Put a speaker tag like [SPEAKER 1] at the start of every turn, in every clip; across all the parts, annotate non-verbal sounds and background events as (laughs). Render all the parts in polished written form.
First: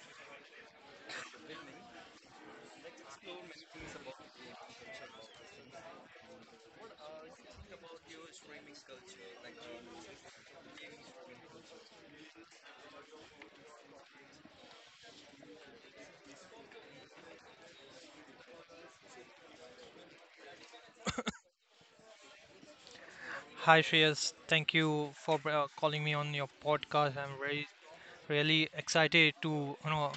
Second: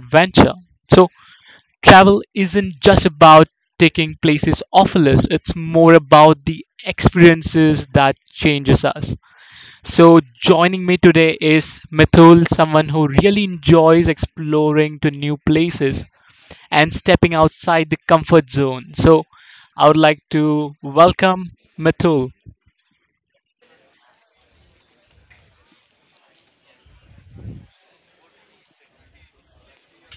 [SPEAKER 1] adventure. So, travel isn't just about taking places off a list, it's more about the experiences that changes us. So, joining me today is Mithul, someone who really enjoys exploring to new places and stepping outside the comfort zone. So I would like to welcome Mithul.
[SPEAKER 2] Hi Shreyas, thank you for calling me on your podcast. I'm very really excited to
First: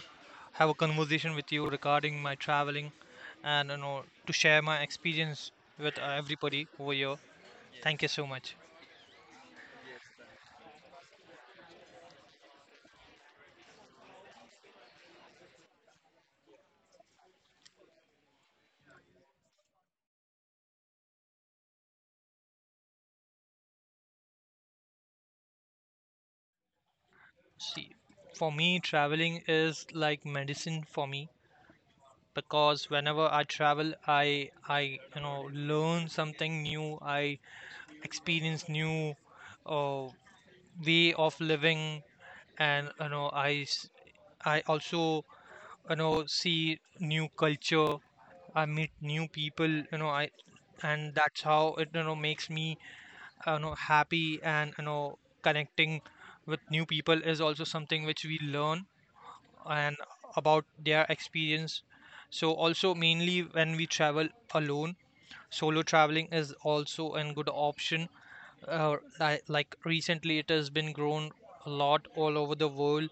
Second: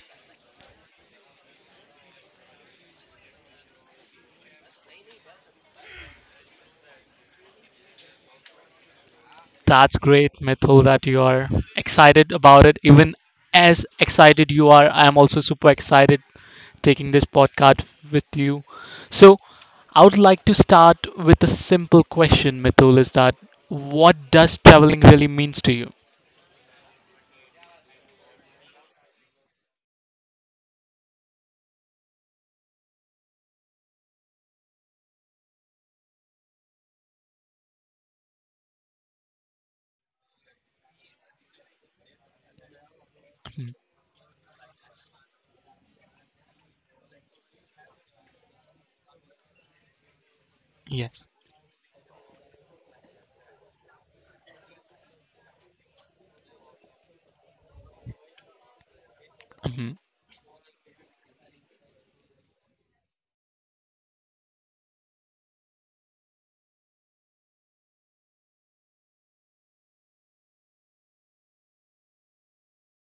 [SPEAKER 2] have a conversation with you regarding my traveling and to share my experience with everybody over here. Thank you so much.
[SPEAKER 1] That's great, Mithul, that you are excited about it. Even as excited you are, I am also super excited taking this podcast with you. So I would like to start with a simple question, Mithul, is that what does traveling really means to you?
[SPEAKER 2] See, for me traveling is like medicine for me because whenever I travel I learn something new. I experience new uh, way of living and
[SPEAKER 1] Mhm.
[SPEAKER 2] I also see new culture. I meet new people you know I and
[SPEAKER 1] Yes.
[SPEAKER 2] that's how it makes me happy, and connecting with new people is also something which we learn,
[SPEAKER 1] Mhm.
[SPEAKER 2] and about their experience. So also mainly when we travel alone, solo traveling is also a good option. Like recently it has been grown a lot all over the world,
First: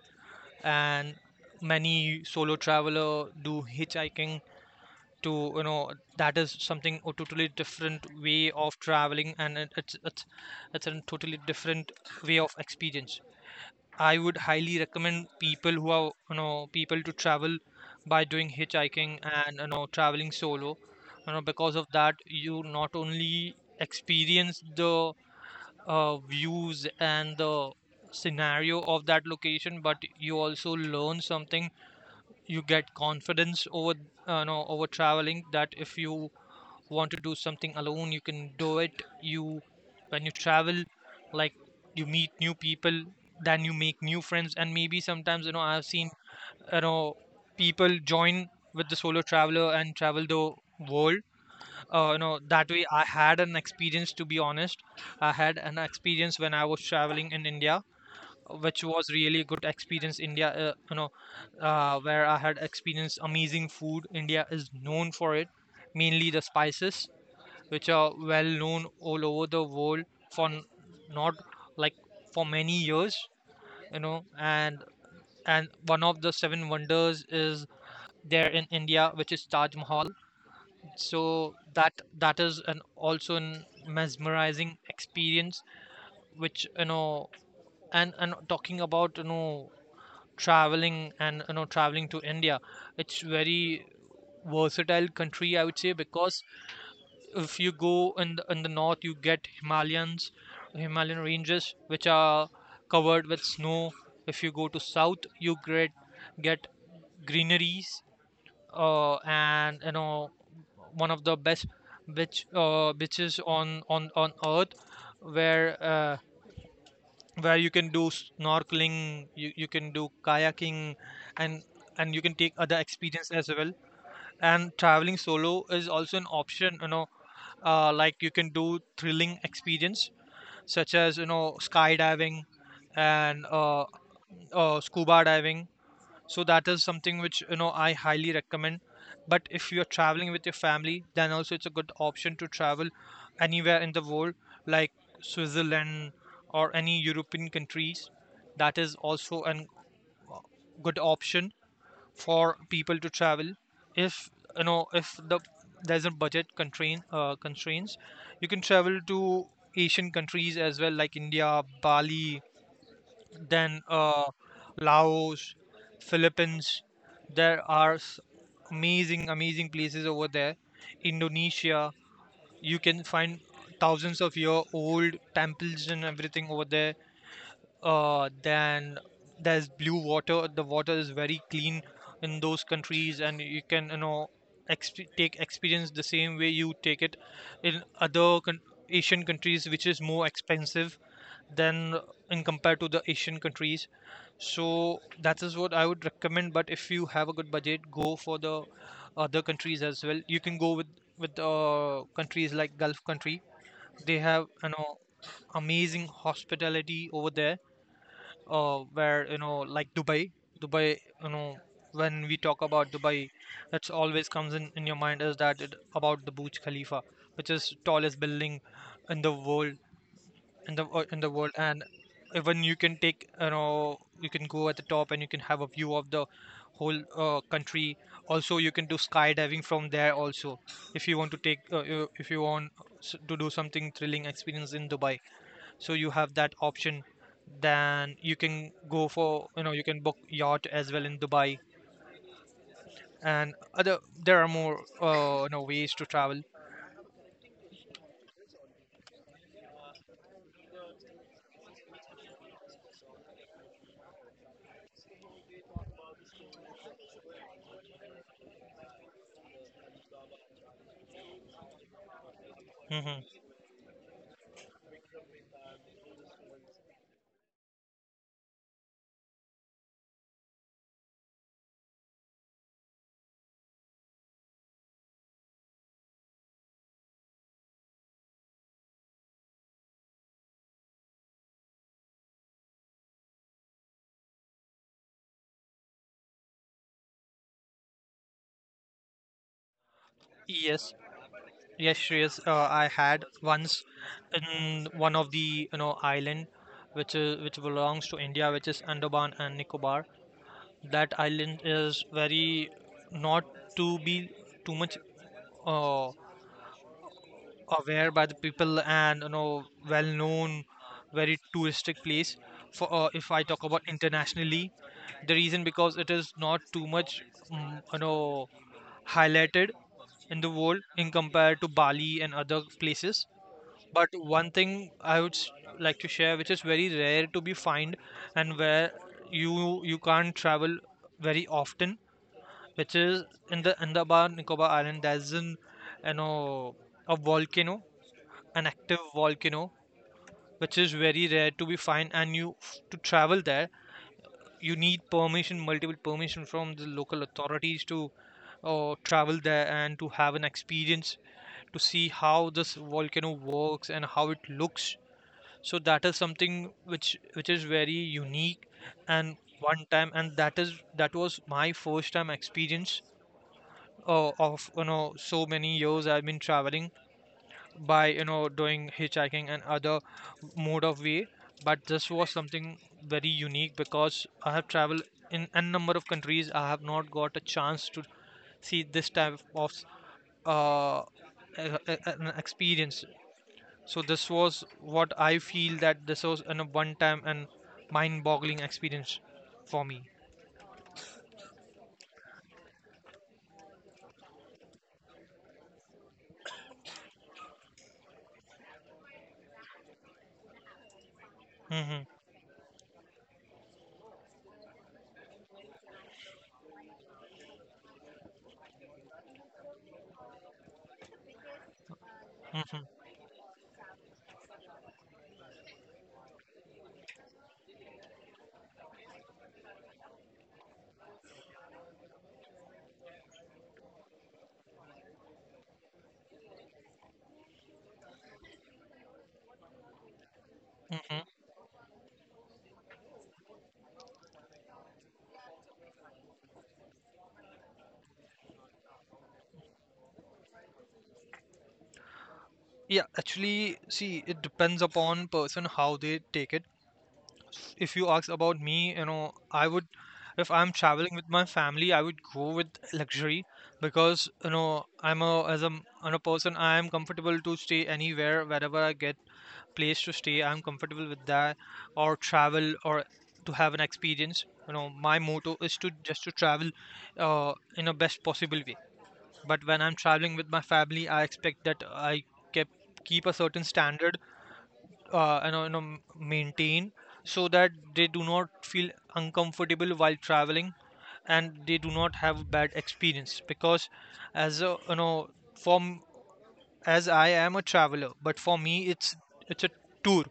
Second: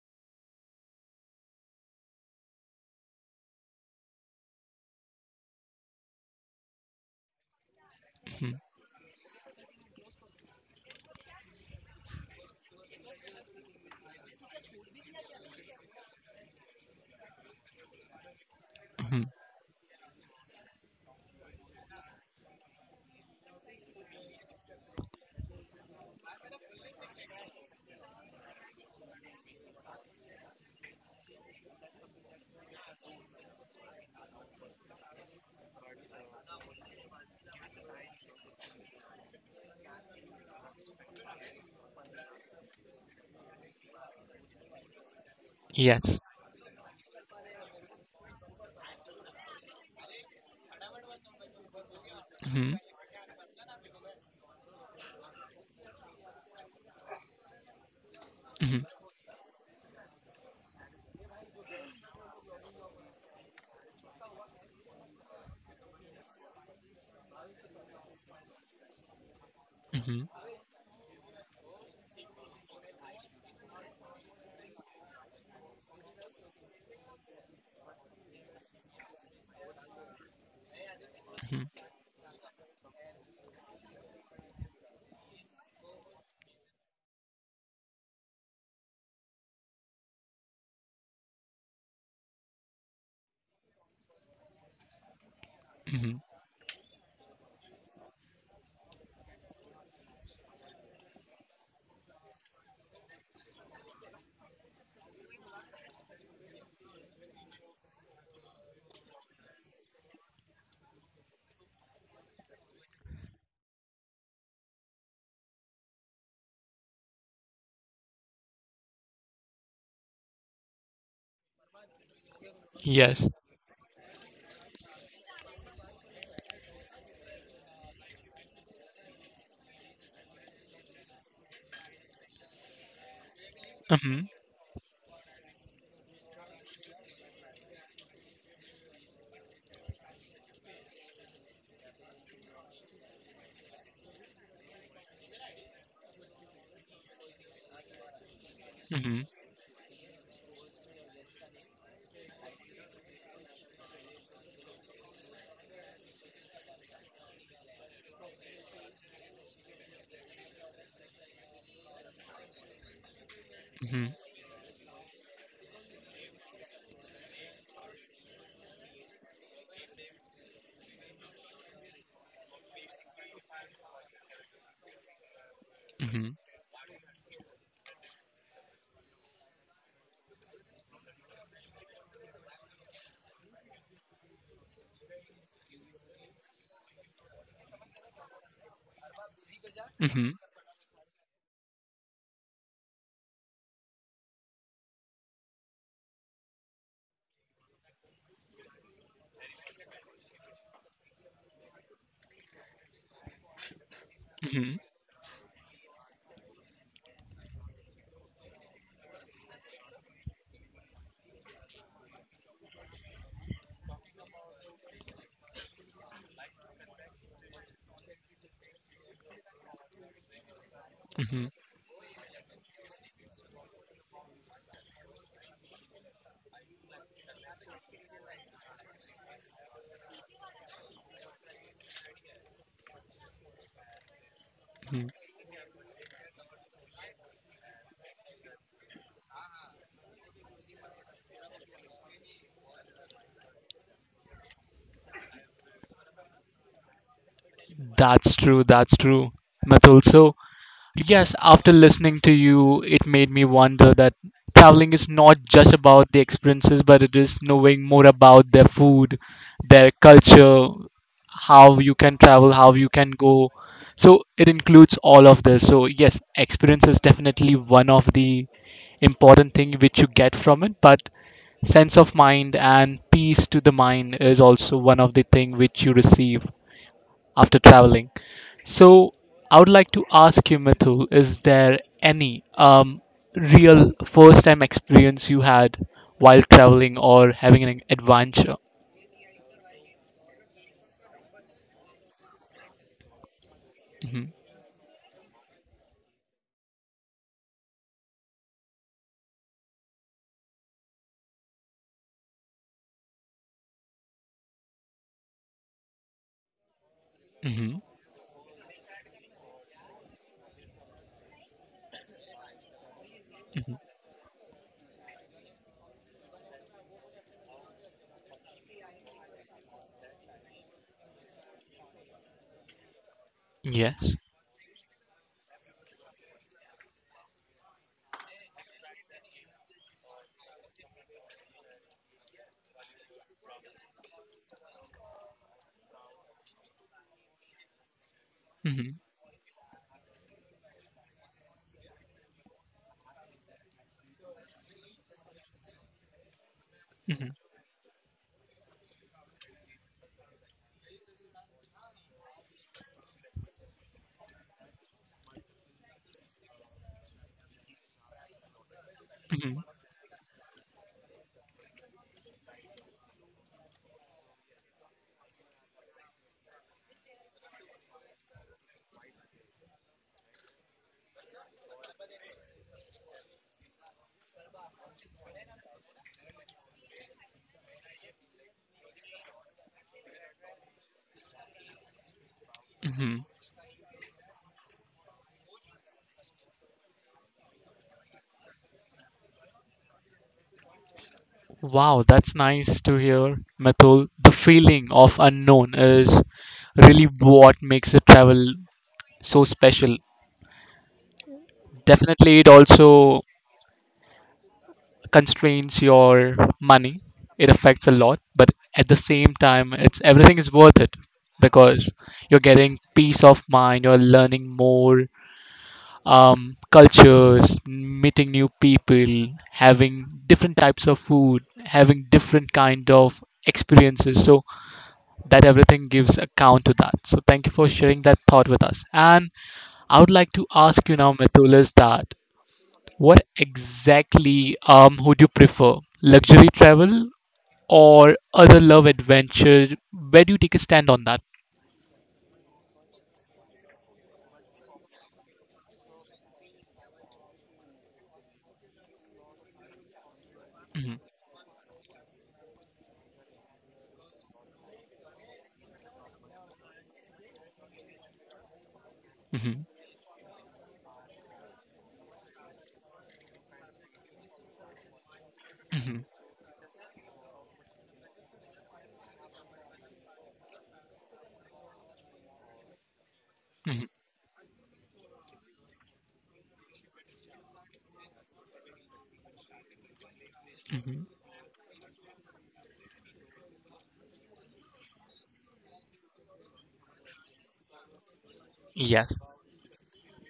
[SPEAKER 2] and many solo traveler do hitchhiking to that is something a totally different way
[SPEAKER 1] Mhm.
[SPEAKER 2] of traveling. And it, it's a totally different way of experience. I would highly recommend people who are people to travel by doing hitchhiking
[SPEAKER 1] Mhm.
[SPEAKER 2] and traveling solo. Because of that, you not only experience the views and the scenario of that location, but you also learn something. You get confidence over no over traveling, that if you want to do something alone, you can do it. You, when you travel, like, you meet new people, then you make new friends, and maybe sometimes I've seen
[SPEAKER 1] Yes.
[SPEAKER 2] you know people join with the solo traveler and travel the world. That
[SPEAKER 1] Mhm.
[SPEAKER 2] way, I had an experience, to be honest. I had an experience when I was traveling in India, which
[SPEAKER 1] Mhm.
[SPEAKER 2] was really good experience. India, where I had experienced amazing food. India is known for it, mainly the spices, which are well known all over the world
[SPEAKER 1] Mhm.
[SPEAKER 2] for not, like, for many years, you know and and one of the seven wonders is there in India, which is Taj Mahal. So
[SPEAKER 1] Mhm.
[SPEAKER 2] that is an also an mesmerizing experience, which, and talking about traveling and traveling to India. It's very versatile country, I would say,
[SPEAKER 1] Mhm.
[SPEAKER 2] because if you go in the north, you get Himalayans, Himalayan ranges which are covered with snow. If you go to south, you get greeneries, and one of the best, which beaches on earth, where uh, where you can do snorkeling, you can do kayaking, and and you can take other
[SPEAKER 1] Yes.
[SPEAKER 2] experience as well. And traveling solo is also an option, like you can do thrilling experience, such as skydiving, and
[SPEAKER 1] Mm-hmm.
[SPEAKER 2] scuba diving. So that is something which I highly recommend. But if you're traveling with your family, then also it's a good option to travel anywhere in the world, like Switzerland or any European countries. That is
[SPEAKER 1] Mhm,
[SPEAKER 2] also a good option for people to travel if if the there's a budget constraints, you can travel to Asian countries as well, like India, Bali, then
[SPEAKER 1] mhm,
[SPEAKER 2] Laos, Philippines. There are amazing, amazing places over there. Indonesia, you can find thousands of year old temples and
[SPEAKER 1] mhm,
[SPEAKER 2] everything over there. Then there's blue water. The water is very clean in those countries, and you can take experience the same way you take it in other Asian countries, which is more
[SPEAKER 1] mhm,
[SPEAKER 2] expensive than in compared to the Asian countries. So that is what I would recommend. But if you have a good budget, go for the other countries as well. You can go with countries like Gulf country. They have
[SPEAKER 1] mhm,
[SPEAKER 2] amazing hospitality over there, where like Dubai. When we talk about Dubai, that's always comes in your mind is that about the Burj Khalifa, which is tallest building in the world, in the
[SPEAKER 1] mhm,
[SPEAKER 2] world. And even you can take you can go at the top and you can have a view of the whole country. Also you can do skydiving from there also, if you want to take if you want to do something thrilling experience in
[SPEAKER 1] mhm.
[SPEAKER 2] Dubai. So you have that option. Then you can go for you can book yacht as well in Dubai, and other, there are more ways to travel.
[SPEAKER 1] That's true, that's true. But also, yes, after listening to you, it made me wonder that traveling is not just about the experiences, but it is knowing more about their food, their culture, how you can travel, how you can
[SPEAKER 2] Hmm.
[SPEAKER 1] go. So it includes all of this. So yes, experience is definitely one of the important thing which you get from it, but sense of mind and peace to the mind is also one of the thing which you receive after traveling. So I would like to ask you, Mithul, is there any real first time experience you had while traveling or having an adventure?
[SPEAKER 2] Yes. Yes, Shreyas, I had once,
[SPEAKER 1] Hmm.
[SPEAKER 2] in one of the island which is which belongs to India, which is Andaman and Nicobar. That island is very not to be too much uh,
[SPEAKER 1] Hmm.
[SPEAKER 2] aware by the people and well known, very touristic place. For if I talk
[SPEAKER 1] Hmm.
[SPEAKER 2] about internationally, the reason because it is not too much mm, you know highlighted in the world in compared to Bali and other places. But
[SPEAKER 1] Yes.
[SPEAKER 2] one thing I would like to share, which is very rare to be found, and where you can't travel very often, which is in the Andaman Nicobar Island. There's an you know a volcano, an active
[SPEAKER 1] Hmm.
[SPEAKER 2] volcano, which is very rare to be found, and you, to travel there, you need permission, multiple permission from the local
[SPEAKER 1] Hmm.
[SPEAKER 2] authorities to travel there and to have an experience to see how this volcano works and how it looks. So that is something which is very unique, and
[SPEAKER 1] Hmm.
[SPEAKER 2] one time, and that is that was my first time experience, of so many years I've been traveling by doing hitchhiking and other mode of way. But this was something very unique, because I have traveled in a number of countries. I have not got a chance to see this type of uh, an experience.
[SPEAKER 1] Hmm.
[SPEAKER 2] So this was what I feel, that this was an, a one-time and mind-boggling experience for me.
[SPEAKER 1] Wow, that's nice to hear, Mithul. The feeling of unknown is really what makes the travel so special.
[SPEAKER 2] Hmm.
[SPEAKER 1] Definitely, it also constrains your money. It affects a lot, but at the same time, it's everything is worth it because you're getting
[SPEAKER 2] Hmm.
[SPEAKER 1] peace of mind. You're learning more cultures, meeting new people, having different types of food, having different kind of experiences. So that everything gives account to that. So thank you for sharing that thought with us. And I would like to ask you now,
[SPEAKER 2] Hmm.
[SPEAKER 1] Methul, is that what exactly would you prefer? Luxury travel or other love adventure? Where do you take a stand on that?
[SPEAKER 2] Yeah, actually, see, it depends upon person how they take it. If you ask about me, I would, if I'm traveling with my family, I would go with luxury, because I'm a, as a, on a person, I am comfortable to stay anywhere, wherever I get
[SPEAKER 1] Mhm,
[SPEAKER 2] place to stay. I'm comfortable with that, or travel, or to have an experience. My motto is to
[SPEAKER 1] mhm,
[SPEAKER 2] just to travel in a best possible way. But when I'm traveling with my family, I expect that I kept keep a certain
[SPEAKER 1] mhm,
[SPEAKER 2] standard, uh, you know, you know maintain, so that they do not feel uncomfortable while traveling,
[SPEAKER 1] mhm.
[SPEAKER 2] and they do not have bad experience. Because as a, from, as I am a traveler, but for me
[SPEAKER 1] Yes.
[SPEAKER 2] it's a tour,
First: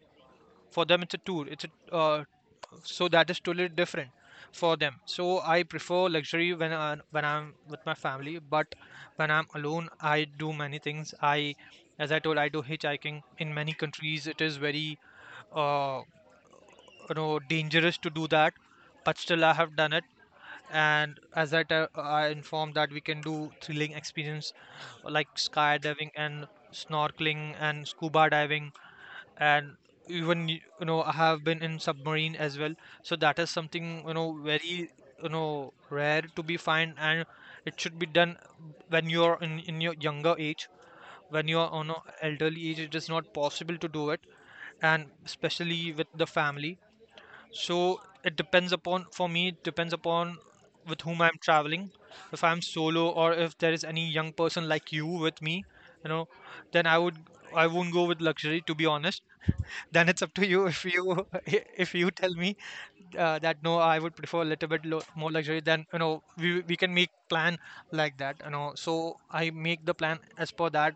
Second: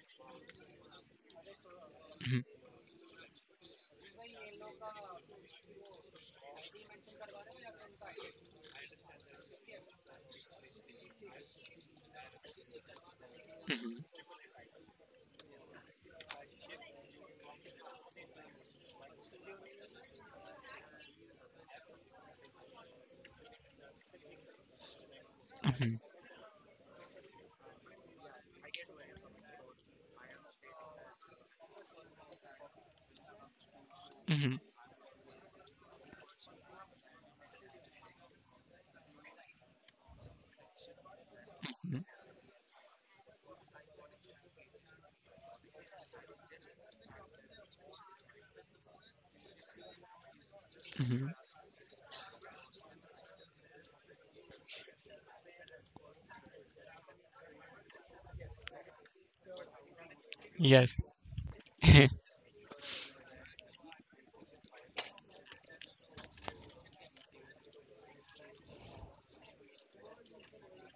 [SPEAKER 2] for them it's a tour, it's a uh,
[SPEAKER 1] Mhm,
[SPEAKER 2] so that is totally different for them. So I prefer luxury when I'm with my family. But when I'm alone, I do many things. I, as I told, I do hitchhiking in many countries. It is very uh, dangerous to do that, but still I have done it. And as I informed, that we can do thrilling experience, like
[SPEAKER 1] mhm,
[SPEAKER 2] skydiving and snorkeling and scuba diving, and even I have been in submarine as well. So that is something
[SPEAKER 1] mhm,
[SPEAKER 2] very rare to be find, and it should be done when you're in your younger age. When you're on
[SPEAKER 1] mhm,
[SPEAKER 2] a elderly age, it is not possible to do it, and especially with the family. So it depends upon, for me, it depends upon with whom
[SPEAKER 1] mhm.
[SPEAKER 2] I'm traveling. If I'm solo, or if there is any young person like you with me, you know, then I would, I won't go with luxury, to be honest. (laughs) Then it's up to you if
[SPEAKER 1] Yes.
[SPEAKER 2] you, (laughs) if you
[SPEAKER 1] (laughs)
[SPEAKER 2] tell me that no, I would prefer a little bit lo more luxury. Then, we can make plan like that. You know, so I make the plan as per that,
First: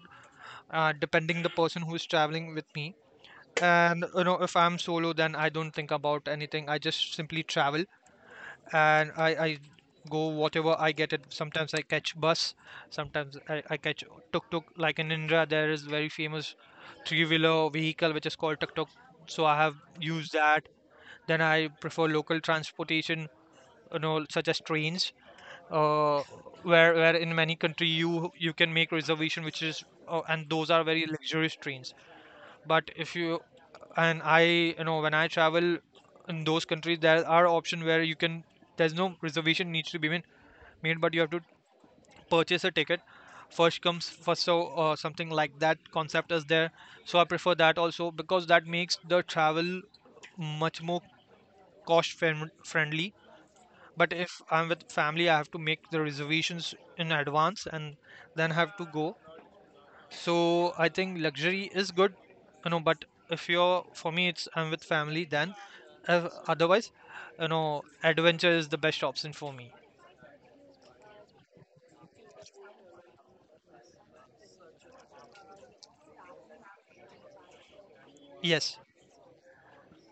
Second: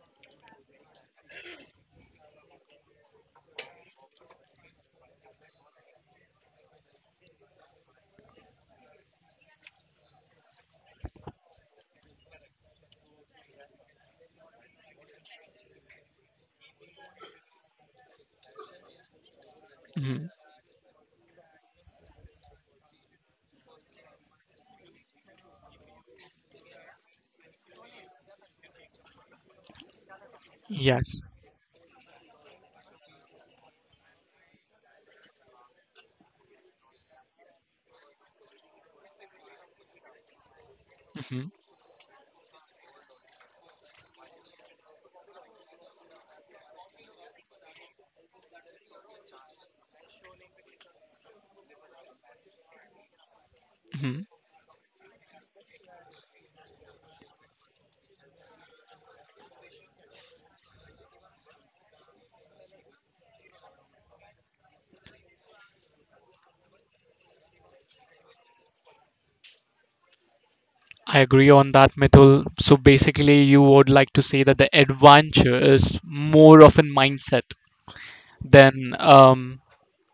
[SPEAKER 2] depending the person who is traveling with me. And you know, if I'm solo, then I don't think about anything. I just simply travel and I go whatever I get it. Sometimes I catch bus, sometimes I catch tuk tuk. Like in India, there is very famous three wheeler vehicle which is called tuk tuk. So I have
[SPEAKER 1] Mhm.
[SPEAKER 2] used that. Then I prefer local transportation, you know, such as trains. Uh, where where in many country you can make reservation, which is and those are very
[SPEAKER 1] Yes.
[SPEAKER 2] luxurious trains. But if you, and I, you know, when I travel in those countries, there are options where you can, there's no reservation needs to be made, but you have to
[SPEAKER 1] Mhm,
[SPEAKER 2] purchase a ticket. First comes first. So something like that concept is there. So I prefer that also because that makes the travel much more cost friendly. But
[SPEAKER 1] mhm.
[SPEAKER 2] if I'm with family, I have to make the reservations in advance and then have to go. So I think luxury is good, you know. But if you're, for me, it's I'm with family. Then, otherwise, you know, adventure is the best option for me.
[SPEAKER 1] I agree on that, Mithul. So basically, you would like to say that the adventure is more of a mindset
[SPEAKER 2] Yes,
[SPEAKER 1] than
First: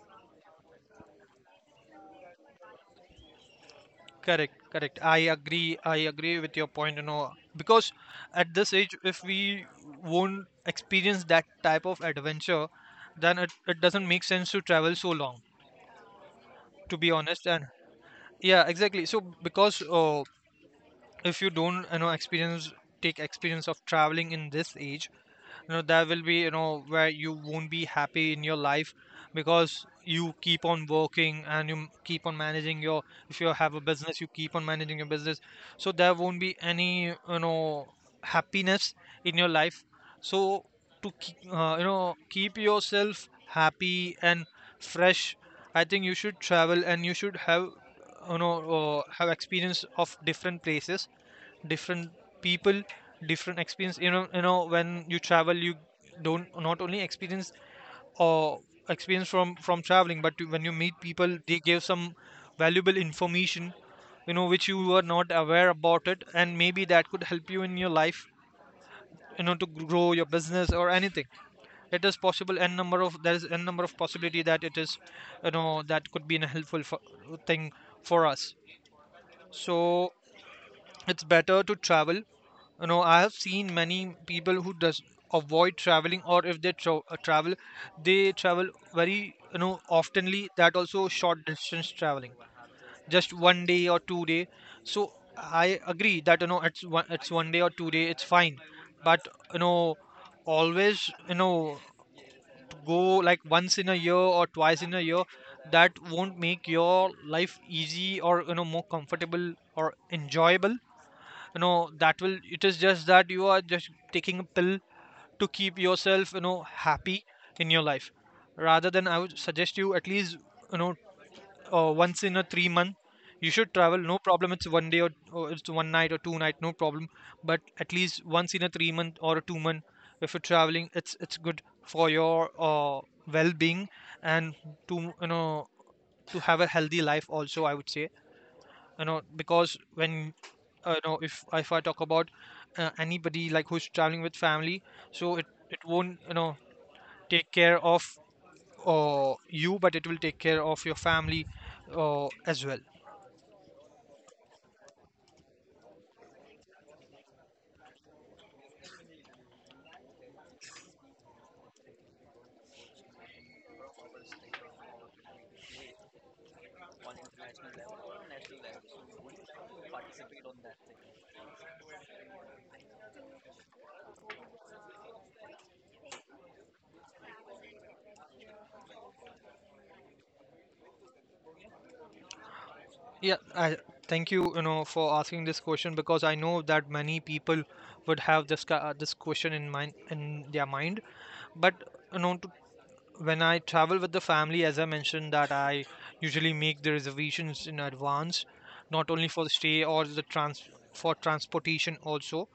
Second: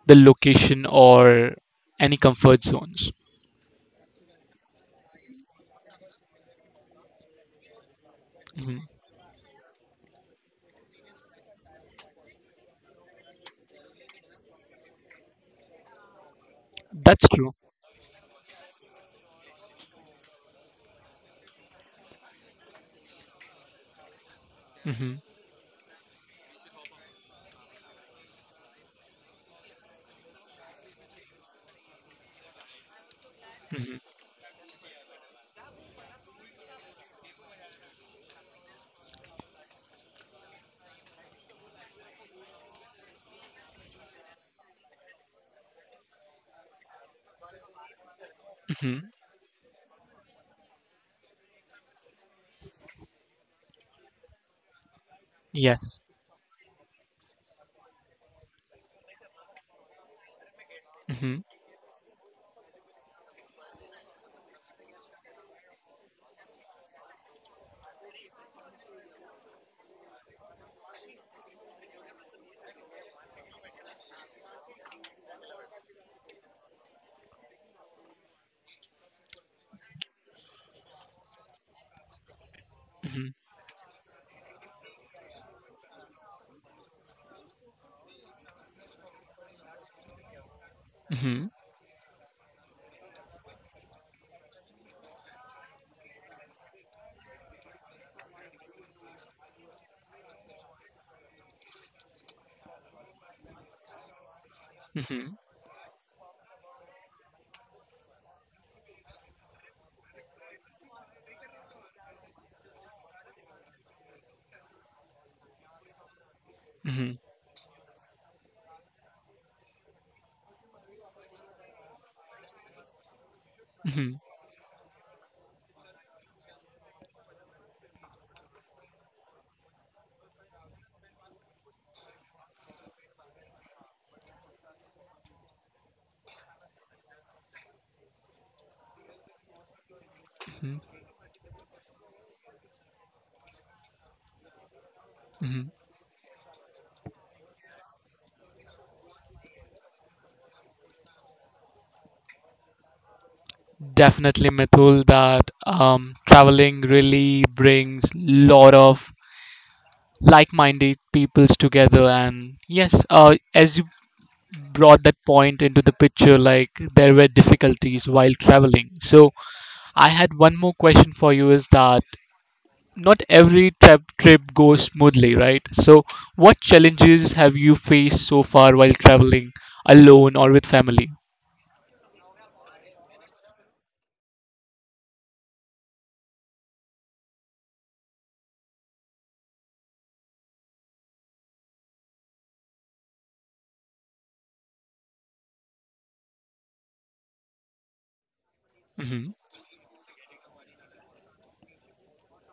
[SPEAKER 1] the location or any comfort zones.
[SPEAKER 2] correct, correct. I agree. I agree with your point. You know, because at this
[SPEAKER 1] Mhm.
[SPEAKER 2] age, if we won't experience that type of adventure, then it doesn't make sense to travel so long. To be
[SPEAKER 1] That's
[SPEAKER 2] honest.
[SPEAKER 1] true.
[SPEAKER 2] And yeah, exactly. So because if you don't, you know, experience, take experience of traveling in this age,
[SPEAKER 1] Mhm,
[SPEAKER 2] you know, that will be, you know, where you won't be happy in your life because you keep on working, and you keep on managing your, if you have a
[SPEAKER 1] mhm,
[SPEAKER 2] business you keep on managing your business. So there won't be any, you know, happiness in your life. So to keep, you know, keep yourself happy and fresh, I think you should travel and you should have, you know,
[SPEAKER 1] mhm.
[SPEAKER 2] have experience of different places, different people, different experience. You know, you know, when you travel you
[SPEAKER 1] Yes.
[SPEAKER 2] don't not only experience or experience from traveling, but when you meet people
[SPEAKER 1] Mhm,
[SPEAKER 2] they give some valuable information, you know, which you were not aware about it, and maybe that could help you in your life, you know, to grow your business or anything. It is possible n number of, there is n number of possibility that it is, you know, that could be a helpful for, thing for us. So it's better to travel, you know, I
[SPEAKER 1] mhm,
[SPEAKER 2] have seen many people who does avoid traveling, or if they travel, they travel very, you know, oftenly, that also short
[SPEAKER 1] mhm,
[SPEAKER 2] distance traveling, just one day or 2 day. So I agree that, you know, it's one day or 2 day, it's fine. But you know, always, you know, to go like once in a year or twice in a year,
[SPEAKER 1] mhm,
[SPEAKER 2] that won't make your life easy or, you know, more comfortable or enjoyable. You know, that will, it is just that you are just taking a pill to keep yourself, you know,
[SPEAKER 1] mhm,
[SPEAKER 2] happy in your life. Rather than, I would suggest you at least, you know, once in a 3 month you should travel, no
[SPEAKER 1] mhm,
[SPEAKER 2] problem, it's one day or, it's one night or two night, no problem. But at least once in a 3 month or a 2 month, if you're traveling, it's good for your well-being, and to, you know, to have a healthy life also, I would say, you know, because when
[SPEAKER 1] mhm,
[SPEAKER 2] you know, if I talk about anybody like who's traveling with family, so it
[SPEAKER 1] mhm.
[SPEAKER 2] it won't, you know, take care of, you, but it will take care of your family, as well.
[SPEAKER 1] Definitely, Mithul, that traveling really brings lot of like-minded peoples together. And yes, as you brought that point into the picture, like there were difficulties while traveling. So I had one more question for you: is that not every trip goes smoothly, right? So, what challenges have you faced so far while traveling alone or with family?
[SPEAKER 2] Yeah, I thank you, you know, for asking this question, because I know that many people would have this question in mind, in their mind. But you know, to, when I travel with the family, as I mentioned, that I usually make the reservations in advance, not only
[SPEAKER 1] Hmm.
[SPEAKER 2] for the stay or the trans for transportation also.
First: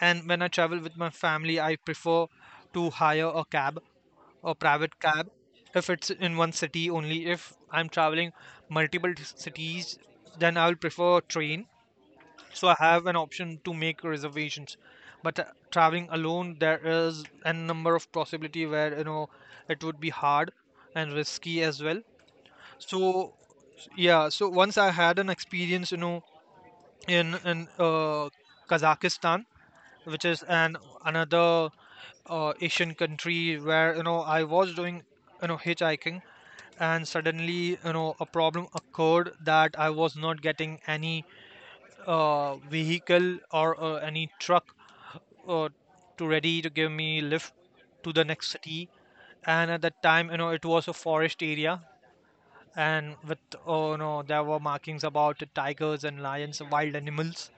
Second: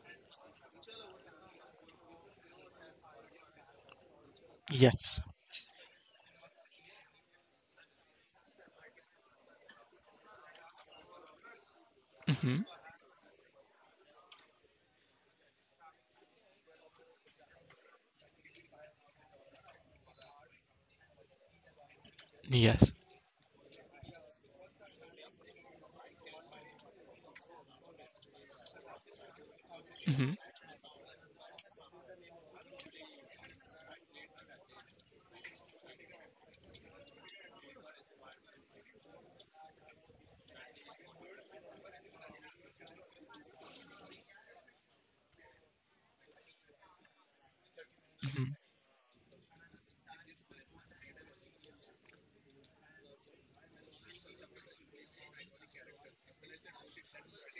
[SPEAKER 2] And when I travel with my family, I prefer to hire a cab, a private
[SPEAKER 1] Yes.
[SPEAKER 2] cab, if it's in one city only. If I'm traveling multiple cities, then I will prefer train
[SPEAKER 1] Hmm.
[SPEAKER 2] so I have an option to make reservations. But traveling alone, there is a number of possibility where, you know, it would be hard and risky as well.
[SPEAKER 1] Yes.
[SPEAKER 2] So yeah, so once I had an experience, you know, in Kazakhstan, which
[SPEAKER 1] Hmm.
[SPEAKER 2] is an another Asian country where, you know, I was doing, you know, hitchhiking, and suddenly, you know, a problem occurred that I was not getting any vehicle or any truck uh, to ready to give me lift to the
[SPEAKER 1] Hmm.
[SPEAKER 2] next city, and at that time, you know, it was a forest area, and with, oh, you know, there were markings about tigers and lions, wild animals.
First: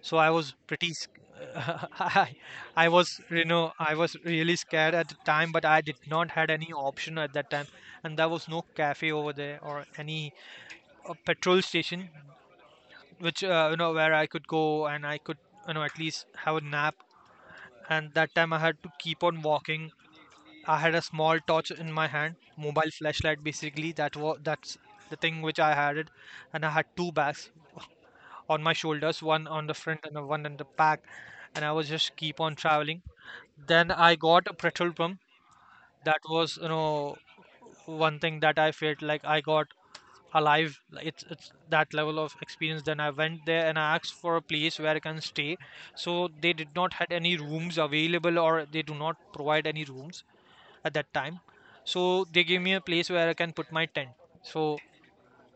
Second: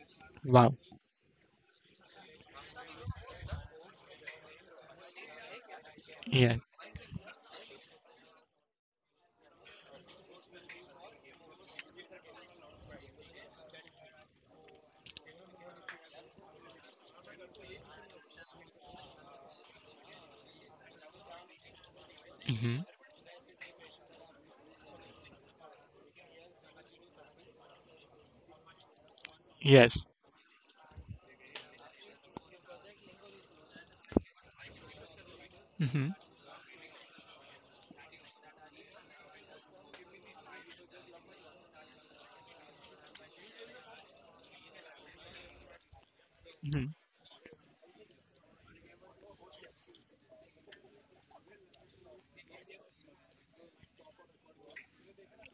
[SPEAKER 2] So I was
[SPEAKER 1] Wow.
[SPEAKER 2] pretty (laughs) I, I was, you know, I was really scared at the time, but I did not had
[SPEAKER 1] Yeah.
[SPEAKER 2] any option at that time. And there was no cafe over there or any petrol station which, you know, where I could go and I could, you know, at least have a nap. And that time I had to keep on walking. I had a small torch in my hand,
[SPEAKER 1] Hmm.
[SPEAKER 2] mobile flashlight basically. That's the thing which I had it, and I had two bags on my shoulders, one on the front
[SPEAKER 1] Yes.
[SPEAKER 2] and the one on the back, and I was just keep on traveling. Then I got a petrol pump.
[SPEAKER 1] Hmm.
[SPEAKER 2] That was, you know, one thing that I felt like I got alive. Like, it's that level of experience. Then I went there and I asked for a place where I can stay. So they did
[SPEAKER 1] Hmm.
[SPEAKER 2] not had any rooms available, or they do not provide any rooms at that time. So they gave me a place where I can put my tent. So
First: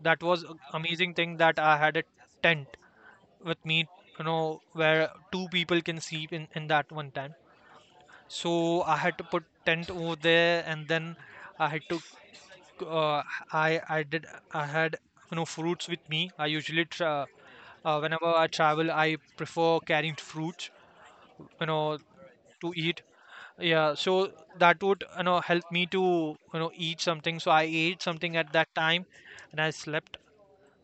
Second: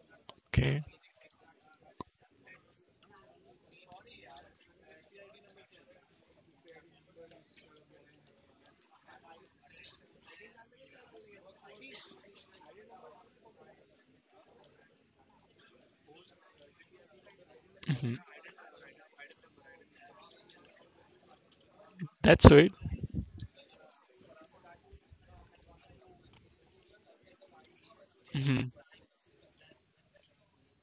[SPEAKER 2] that was a
[SPEAKER 1] Okay.
[SPEAKER 2] amazing thing that I had a tent with me, you know, where two people can sleep in that one tent. So I had to put tent over there and then I had to, uh, I I did I had, you know, fruits with me. I usually
[SPEAKER 1] Hmm.
[SPEAKER 2] whenever I travel, I prefer carrying fruits. You know,
[SPEAKER 1] That's it.
[SPEAKER 2] to eat. Yeah, so that would, you know, help me to, you know, eat something. So I ate something at
[SPEAKER 1] Hmm.
[SPEAKER 2] that time, and I slept.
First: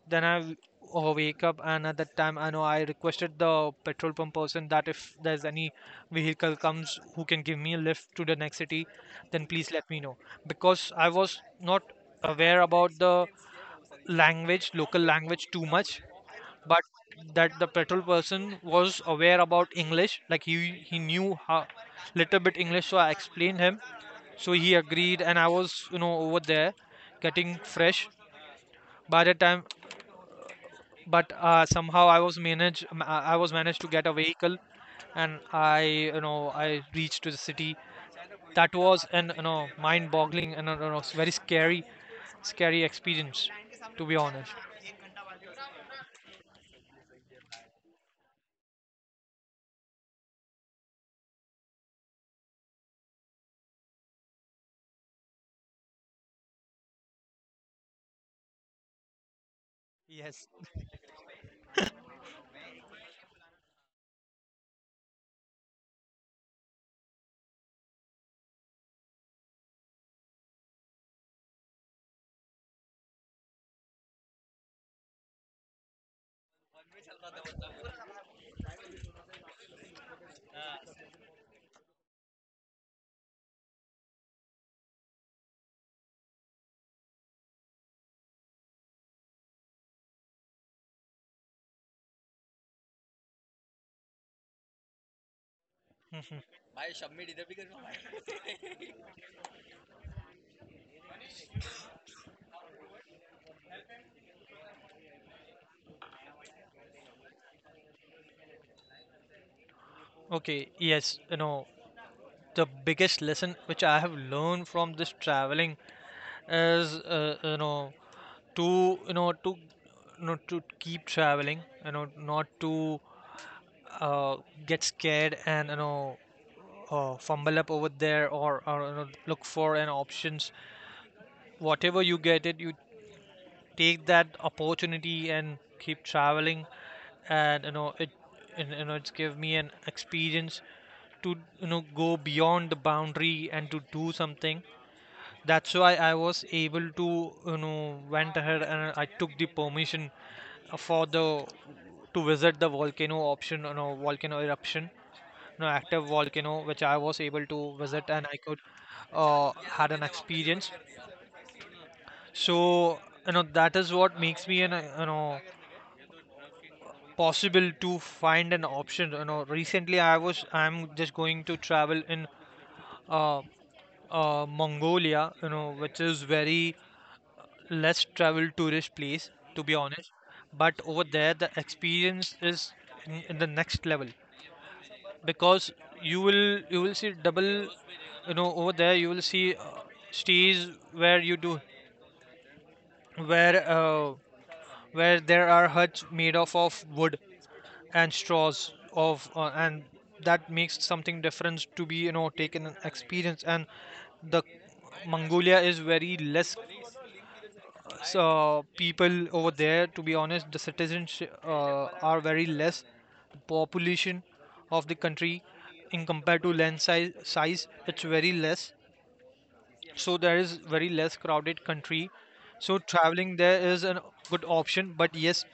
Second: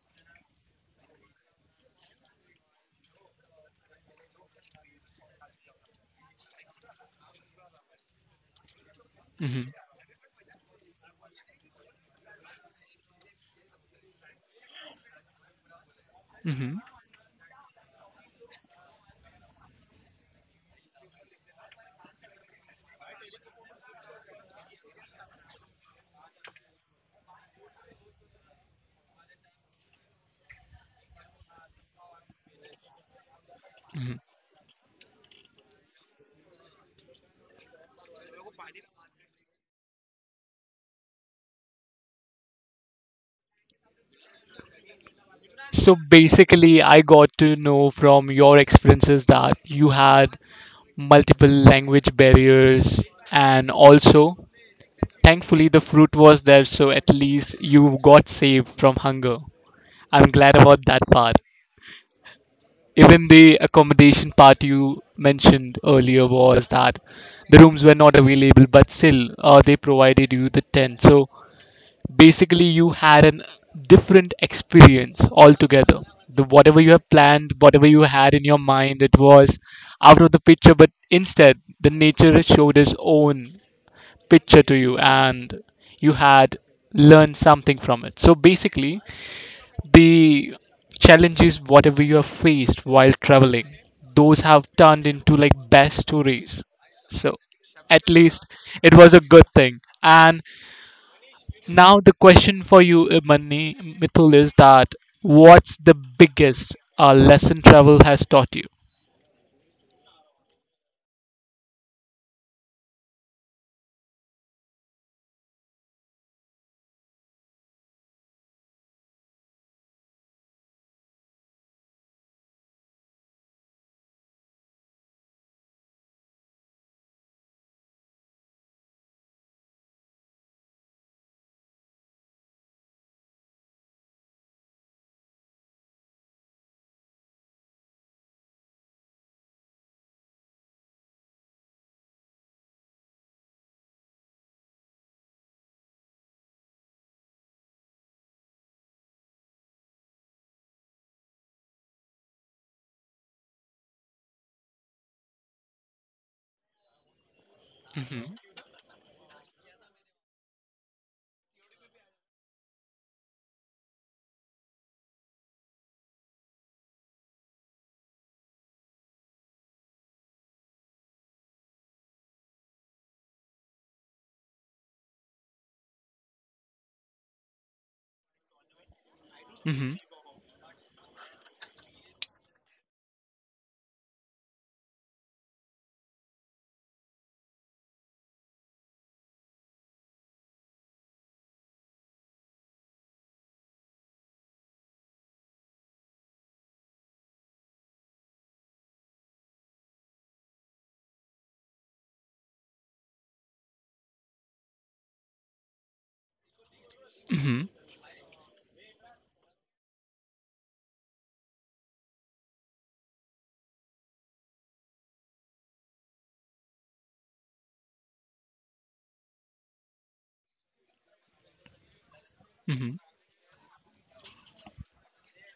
[SPEAKER 2] Then I wake up, and at that time I know I requested the petrol pump person that if there's any vehicle comes who can give me a lift to the next city, then please
[SPEAKER 1] Hmm.
[SPEAKER 2] let me know, because I was not aware about the language, local language too much.
[SPEAKER 1] Hmm.
[SPEAKER 2] But that the petrol person was aware about English. Like he knew how little bit English, so I explained him. So he agreed, and I was, you know, over there getting fresh. By the time, but somehow I was managed. I was managed to get a
[SPEAKER 1] Hmm.
[SPEAKER 2] vehicle, and I you know, I reached to the city. That was an, you know, mind-boggling and, you know, very scary, scary experience, to be honest.
[SPEAKER 1] So basically, I got to know from your experiences that you had multiple language barriers and also thankfully, the fruit was there, so at least you got saved from hunger. I'm
[SPEAKER 2] Yes.
[SPEAKER 1] glad about that part. Even the accommodation part you mentioned earlier was that the rooms were not available, but still they provided you the tent. So basically, you had an different experience altogether. The whatever you have planned, whatever you had in your mind, it was out of the picture. But instead, the nature showed its own picture to you and you had learned something from it. So basically, the challenges, whatever you have faced while traveling, those have turned into like best stories. So at least it was a good thing. And now the question for you, Mani Mithul, is that what's the biggest lesson travel has taught you?
[SPEAKER 2] Okay, yes, you know, the biggest lesson which I have learned from this traveling is, you know, to, you know, to, you know, to keep traveling, you know, not to, uh, get scared, and, you know, fumble up over there, or, you know, look for an options, whatever you get it, you take that opportunity and keep traveling, and you know it, and, you know, it's give me an experience to, you know, go beyond the boundary and to do something. That's why I was able to, you know, went ahead and I took the permission for the to visit the volcano option, you know, volcano eruption, you know, active volcano, which I was able to visit, and
[SPEAKER 1] Hmm.
[SPEAKER 2] I could, had an experience. So, you know, that is what makes me an, you know, possible to find an option. You know, recently I'm just going to travel in uh, Mongolia, you know, which is very less traveled tourist place, to be
[SPEAKER 1] Hmm.
[SPEAKER 2] honest. But over there, the experience is in the next level because you will see double, you know. Over there you will see, stays where you do, where, where there are huts made of wood and straws of, and that makes something difference to be, you know, taken an experience. And the Mongolia is very less.
[SPEAKER 1] Hmm.
[SPEAKER 2] So people over there. To be honest, the citizens are very less. The population of the country, in compared to land size, it's very less. So there is very less crowded country. So
[SPEAKER 1] Hmm.
[SPEAKER 2] traveling there is a good option. But yes,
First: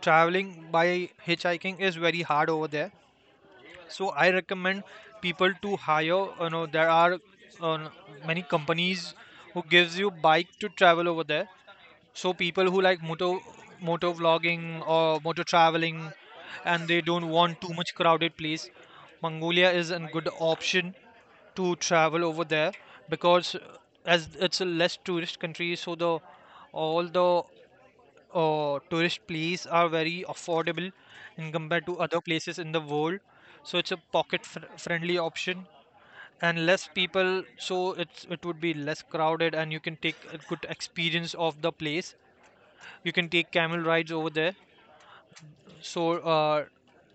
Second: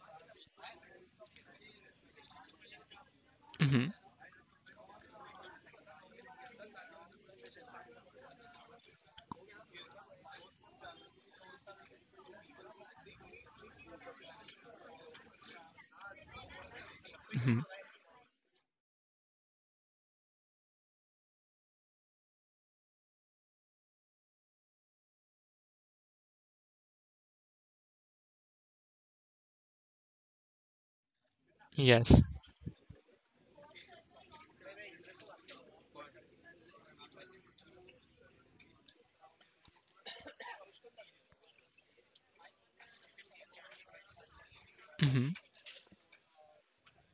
[SPEAKER 2] traveling by hitchhiking is very hard over there.
[SPEAKER 1] Hmm.
[SPEAKER 2] So I recommend people to hire. You know, there are uh, many companies who gives you bike to travel over there. So people who like moto vlogging or moto traveling, and they don't want
[SPEAKER 1] Hmm.
[SPEAKER 2] too much crowded place, Mongolia is a good option to travel over there because as it's a less tourist country, so the all the tourist places are very affordable in compared to other
[SPEAKER 1] Yes.
[SPEAKER 2] places in the world. So it's a pocket fr friendly option and less people, so it would be less crowded and you can take a good experience of the place. You can take camel rides over there.
[SPEAKER 1] Hmm.
[SPEAKER 2] so uh,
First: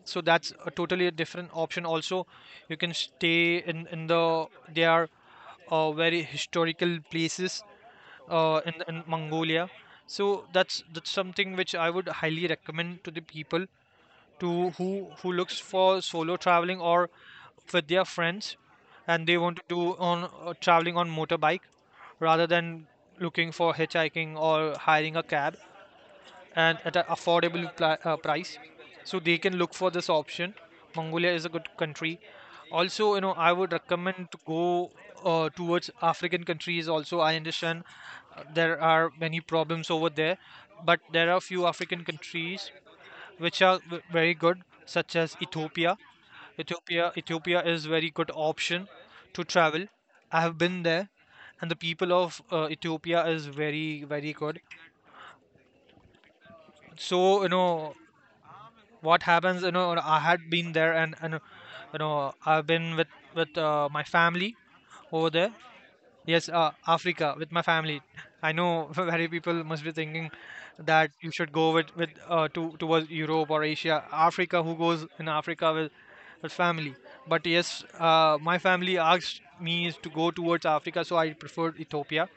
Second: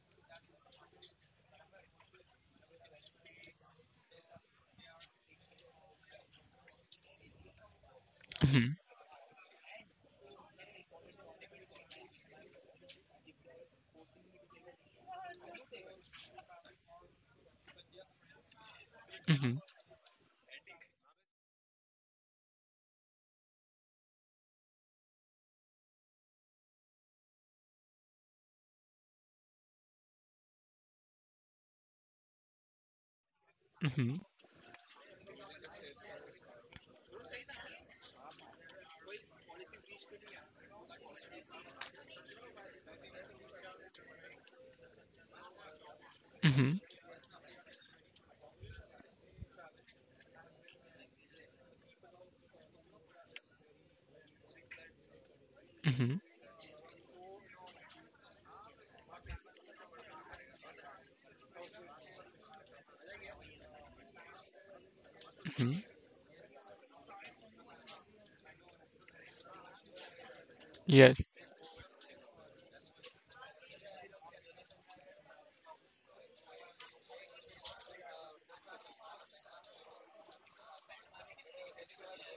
[SPEAKER 2] so that's a totally a different option also. You can stay in the, they are, very historical places, uh, in,
[SPEAKER 1] Hmm.
[SPEAKER 2] in Mongolia. So that's something which I would highly recommend to the people, to who looks for solo traveling or with their friends, and they want
[SPEAKER 1] Hmm.
[SPEAKER 2] to do on traveling on motorbike, rather than looking for hitchhiking or hiring a cab, and at an affordable price. So they can look for this option. Mongolia is a good country. Also, I would
[SPEAKER 1] Hmm.
[SPEAKER 2] recommend to go towards African countries. Also, I understand there are many problems over there, but there are a few African countries which are very good, such as Ethiopia.
[SPEAKER 1] Mm-hmm,
[SPEAKER 2] Ethiopia, Ethiopia is very good option to travel. I have been there, and the people of Ethiopia is very very good.
[SPEAKER 1] mm-hmm,
[SPEAKER 2] So what happens, I had been there, and I've been with my family over there.
[SPEAKER 1] mm-hmm.
[SPEAKER 2] Yes, Africa with my family, I know. (laughs) Very people must be thinking that
[SPEAKER 1] Yes.
[SPEAKER 2] you should go with to towards Europe or Asia. Africa, who goes in Africa with family? But yes, my family asked me to go towards Africa, so I preferred Ethiopia.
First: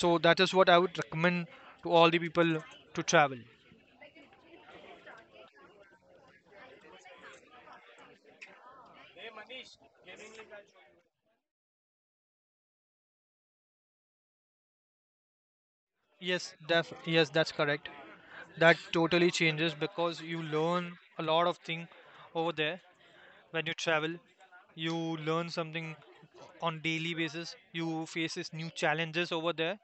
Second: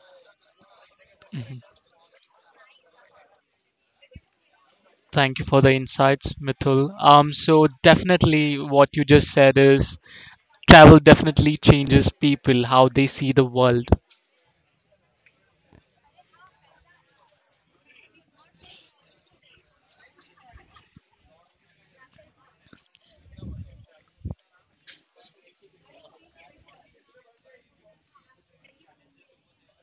[SPEAKER 2] So that is what I would recommend to all the people, to travel.
[SPEAKER 1] Thank you for the insights, Mithul. So definitely what you just said is travel definitely changes people, how they see the world.
[SPEAKER 2] Yes, yes, that's correct. That totally changes because you learn a lot of thing over there when you travel. You learn something on daily basis. You faces new challenges over there.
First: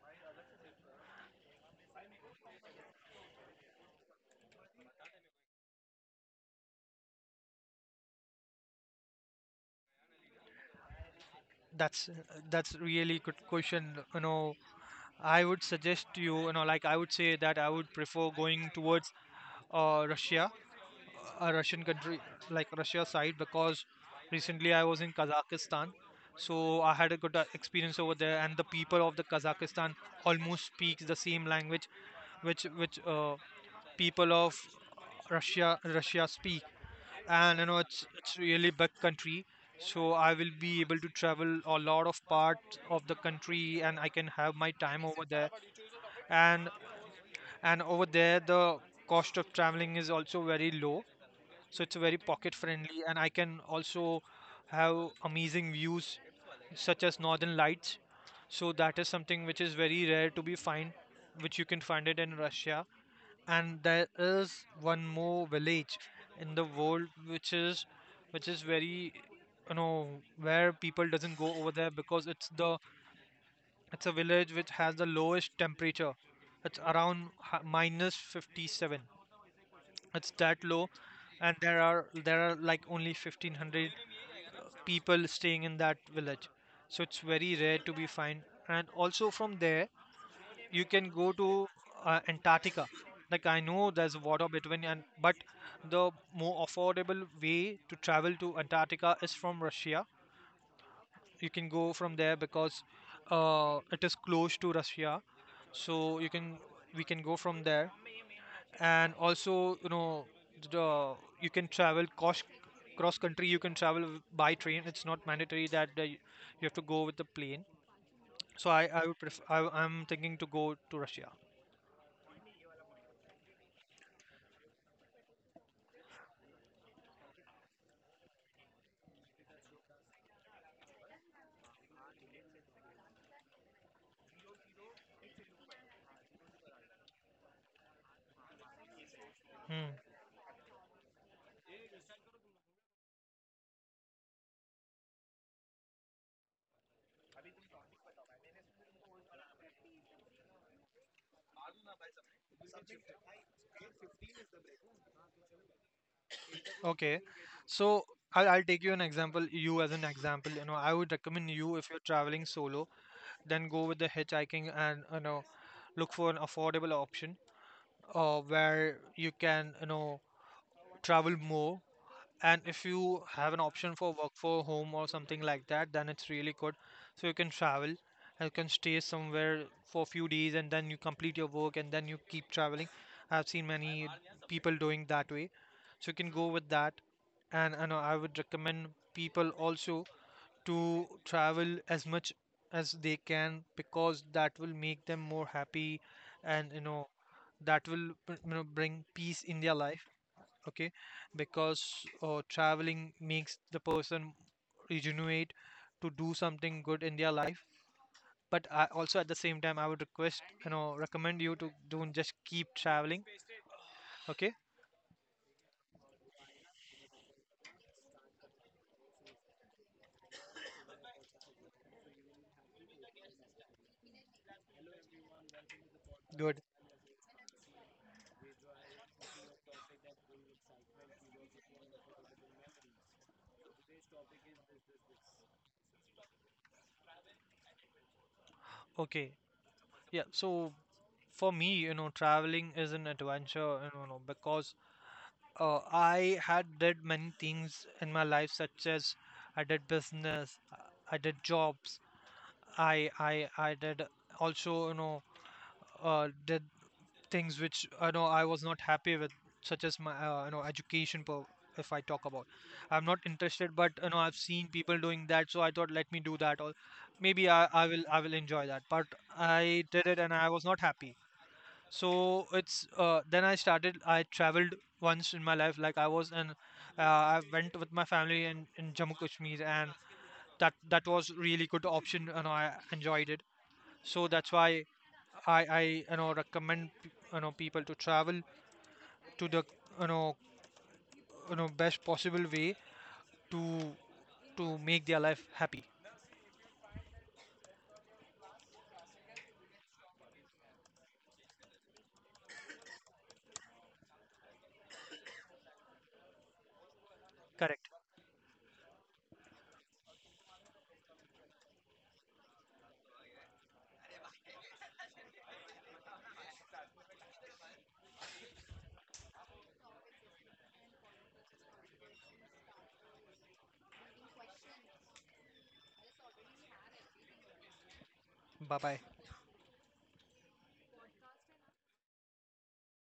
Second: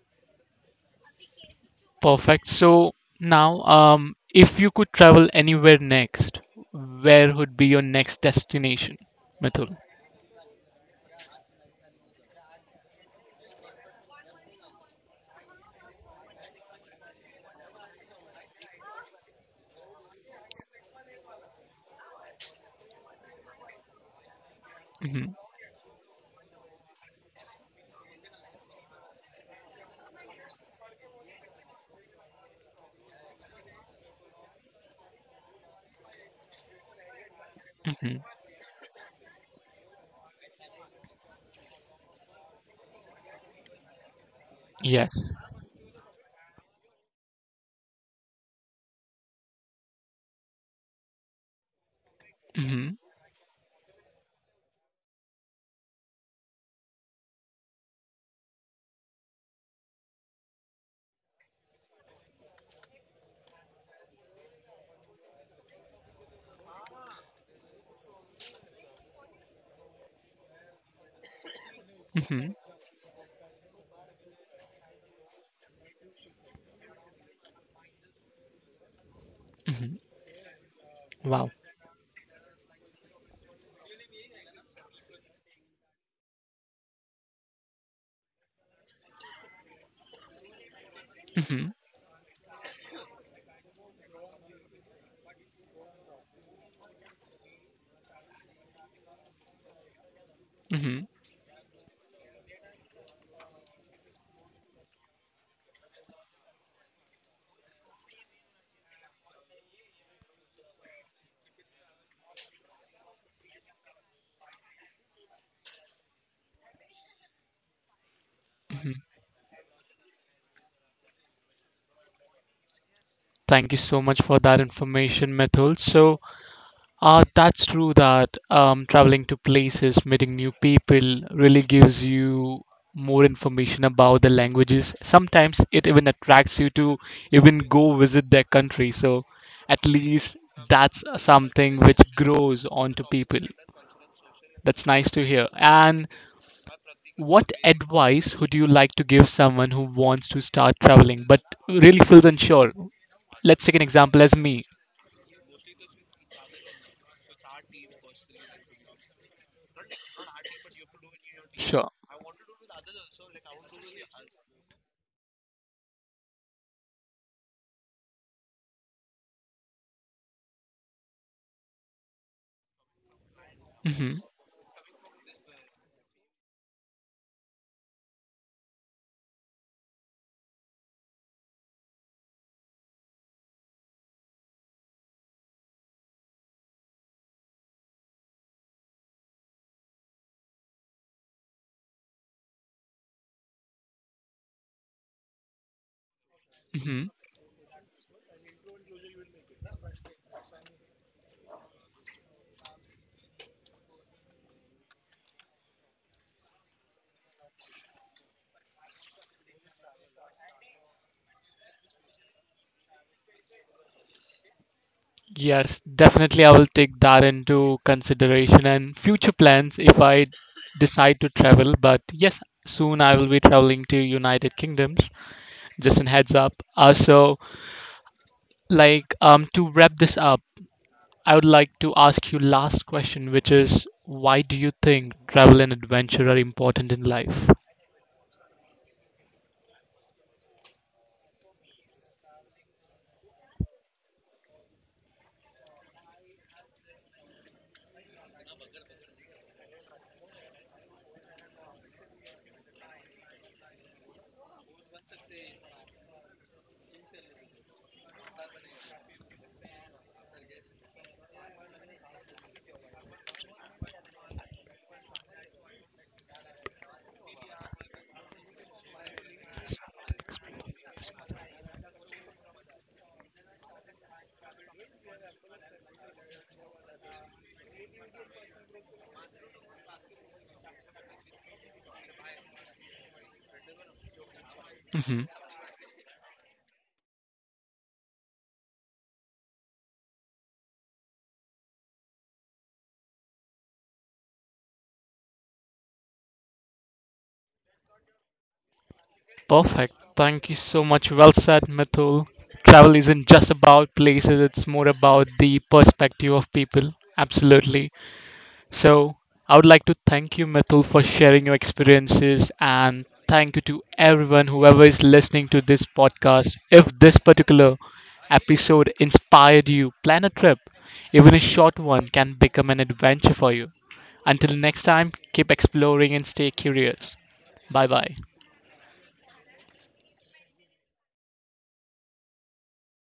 [SPEAKER 1] Perfect. So now, if you could travel anywhere next, where would be your next destination, Mithul?
[SPEAKER 2] That's that's really good question. You know, I would suggest to you, like I would say that I would prefer going towards Russia, a Russian country, like Russia side, because recently I was in
[SPEAKER 1] Mm-hmm,
[SPEAKER 2] Kazakhstan. So I had a good experience over there, and the people of the Kazakhstan almost speaks the same language, which people of Russia speak, and it's
[SPEAKER 1] mm-hmm.
[SPEAKER 2] it's really big country. So I will be able to travel a lot of parts of the country, and I can have my time over
[SPEAKER 1] Yes.
[SPEAKER 2] there. And and over there the cost of traveling is also very low, so it's very pocket
[SPEAKER 1] Mm-hmm,
[SPEAKER 2] friendly, and I can also have amazing views such as northern lights. So that is something which is very rare to be find, which you can find it in Russia. And there is one more village in the world which is, which is very, you know, where people doesn't go over there because it's
[SPEAKER 1] mm-hmm,
[SPEAKER 2] the, it's a village which has the lowest temperature. It's around minus 57.
[SPEAKER 1] mm-hmm.
[SPEAKER 2] It's that low.
[SPEAKER 1] Wow.
[SPEAKER 2] And there are like only 1,500 people staying in that village, so it's very rare to be find. And also from there you can go to
[SPEAKER 1] Mm-hmm,
[SPEAKER 2] Antarctica. Like I know there's water between, and but the more affordable way to travel to Antarctica is from Russia.
[SPEAKER 1] mm-hmm.
[SPEAKER 2] You can go from there because it is close to Russia, so you can, we can go from there. And also, you know, the, you can travel cross country, you can travel by train. It's not mandatory that you have to go with the plane. So I would prefer, I'm thinking to go to Russia.
[SPEAKER 1] Thank you so much for that information, Mithul. So that's true that traveling to places, meeting new people really gives you more information about the languages. Sometimes it even attracts you to even go visit their country. So
[SPEAKER 2] Hmm.
[SPEAKER 1] at least that's something which grows onto people. That's nice to hear. And what advice would you like to give someone who wants to start traveling but really feels unsure? Let's take an example as me.
[SPEAKER 2] Okay, so I'll take you an example, you as an example. You know, I would recommend you, if
[SPEAKER 1] Sure.
[SPEAKER 2] you're traveling solo, then go with the hitchhiking, and you know, look for an affordable option, where you can, you know, travel more. And if you have an option for
[SPEAKER 1] Hmm.
[SPEAKER 2] work for home or something like that, then it's really good. So you can travel and you can stay somewhere for a few days and then you complete your work and then you keep traveling. I've seen many people doing that way, so you can go with that. And I know, I would recommend people also to travel as much as they can, because that will make them more happy. And you
[SPEAKER 1] Hmm.
[SPEAKER 2] know, that will you know bring peace in their life. Okay, because traveling makes the person regenerate to do something good in their life. But I also at the same time I would request, recommend you to don't just keep traveling. Okay.
[SPEAKER 1] Yes, definitely I will take that into consideration and future plans if I decide to travel. But yes, soon I will be traveling to United Kingdoms. Just a heads
[SPEAKER 2] Good.
[SPEAKER 1] up. So like to wrap this up, I would like to ask you last question, which is why do you think travel and adventure are important in life?
[SPEAKER 2] Okay, yeah. So for me, you know, traveling is an adventure, you know, no, because I had did many things in my life, such as I did business, I did jobs, I did also, you know, did things which I know I was not happy with, such as my you know education. Per-, if I talk about, I'm not interested, but you know I've seen people doing that, so I thought let me do that, or maybe I will I will enjoy that. But I did it and I was not happy. So it's then I started. I traveled once in my life, like I was, and I went with my family in Jammu Kashmir, and that was really good option, and I enjoyed it, so that's why
[SPEAKER 1] Hmm.
[SPEAKER 2] I, you know, recommend you know people to travel, to the, you know, you know, best possible way to to make their life happy.
[SPEAKER 1] Perfect. Thank you so much. Well said, Mithul. Travel isn't just about places, it's more about the perspective of people.
[SPEAKER 2] Correct.
[SPEAKER 1] Absolutely. So, I would like to thank you, Mithul, for sharing your experiences, and thank you to everyone, whoever is listening to this podcast. If this particular episode inspired you, plan a trip. Even a short one can become an adventure for you. Until next time, keep exploring and stay curious. Bye bye.
[SPEAKER 2] Bye bye.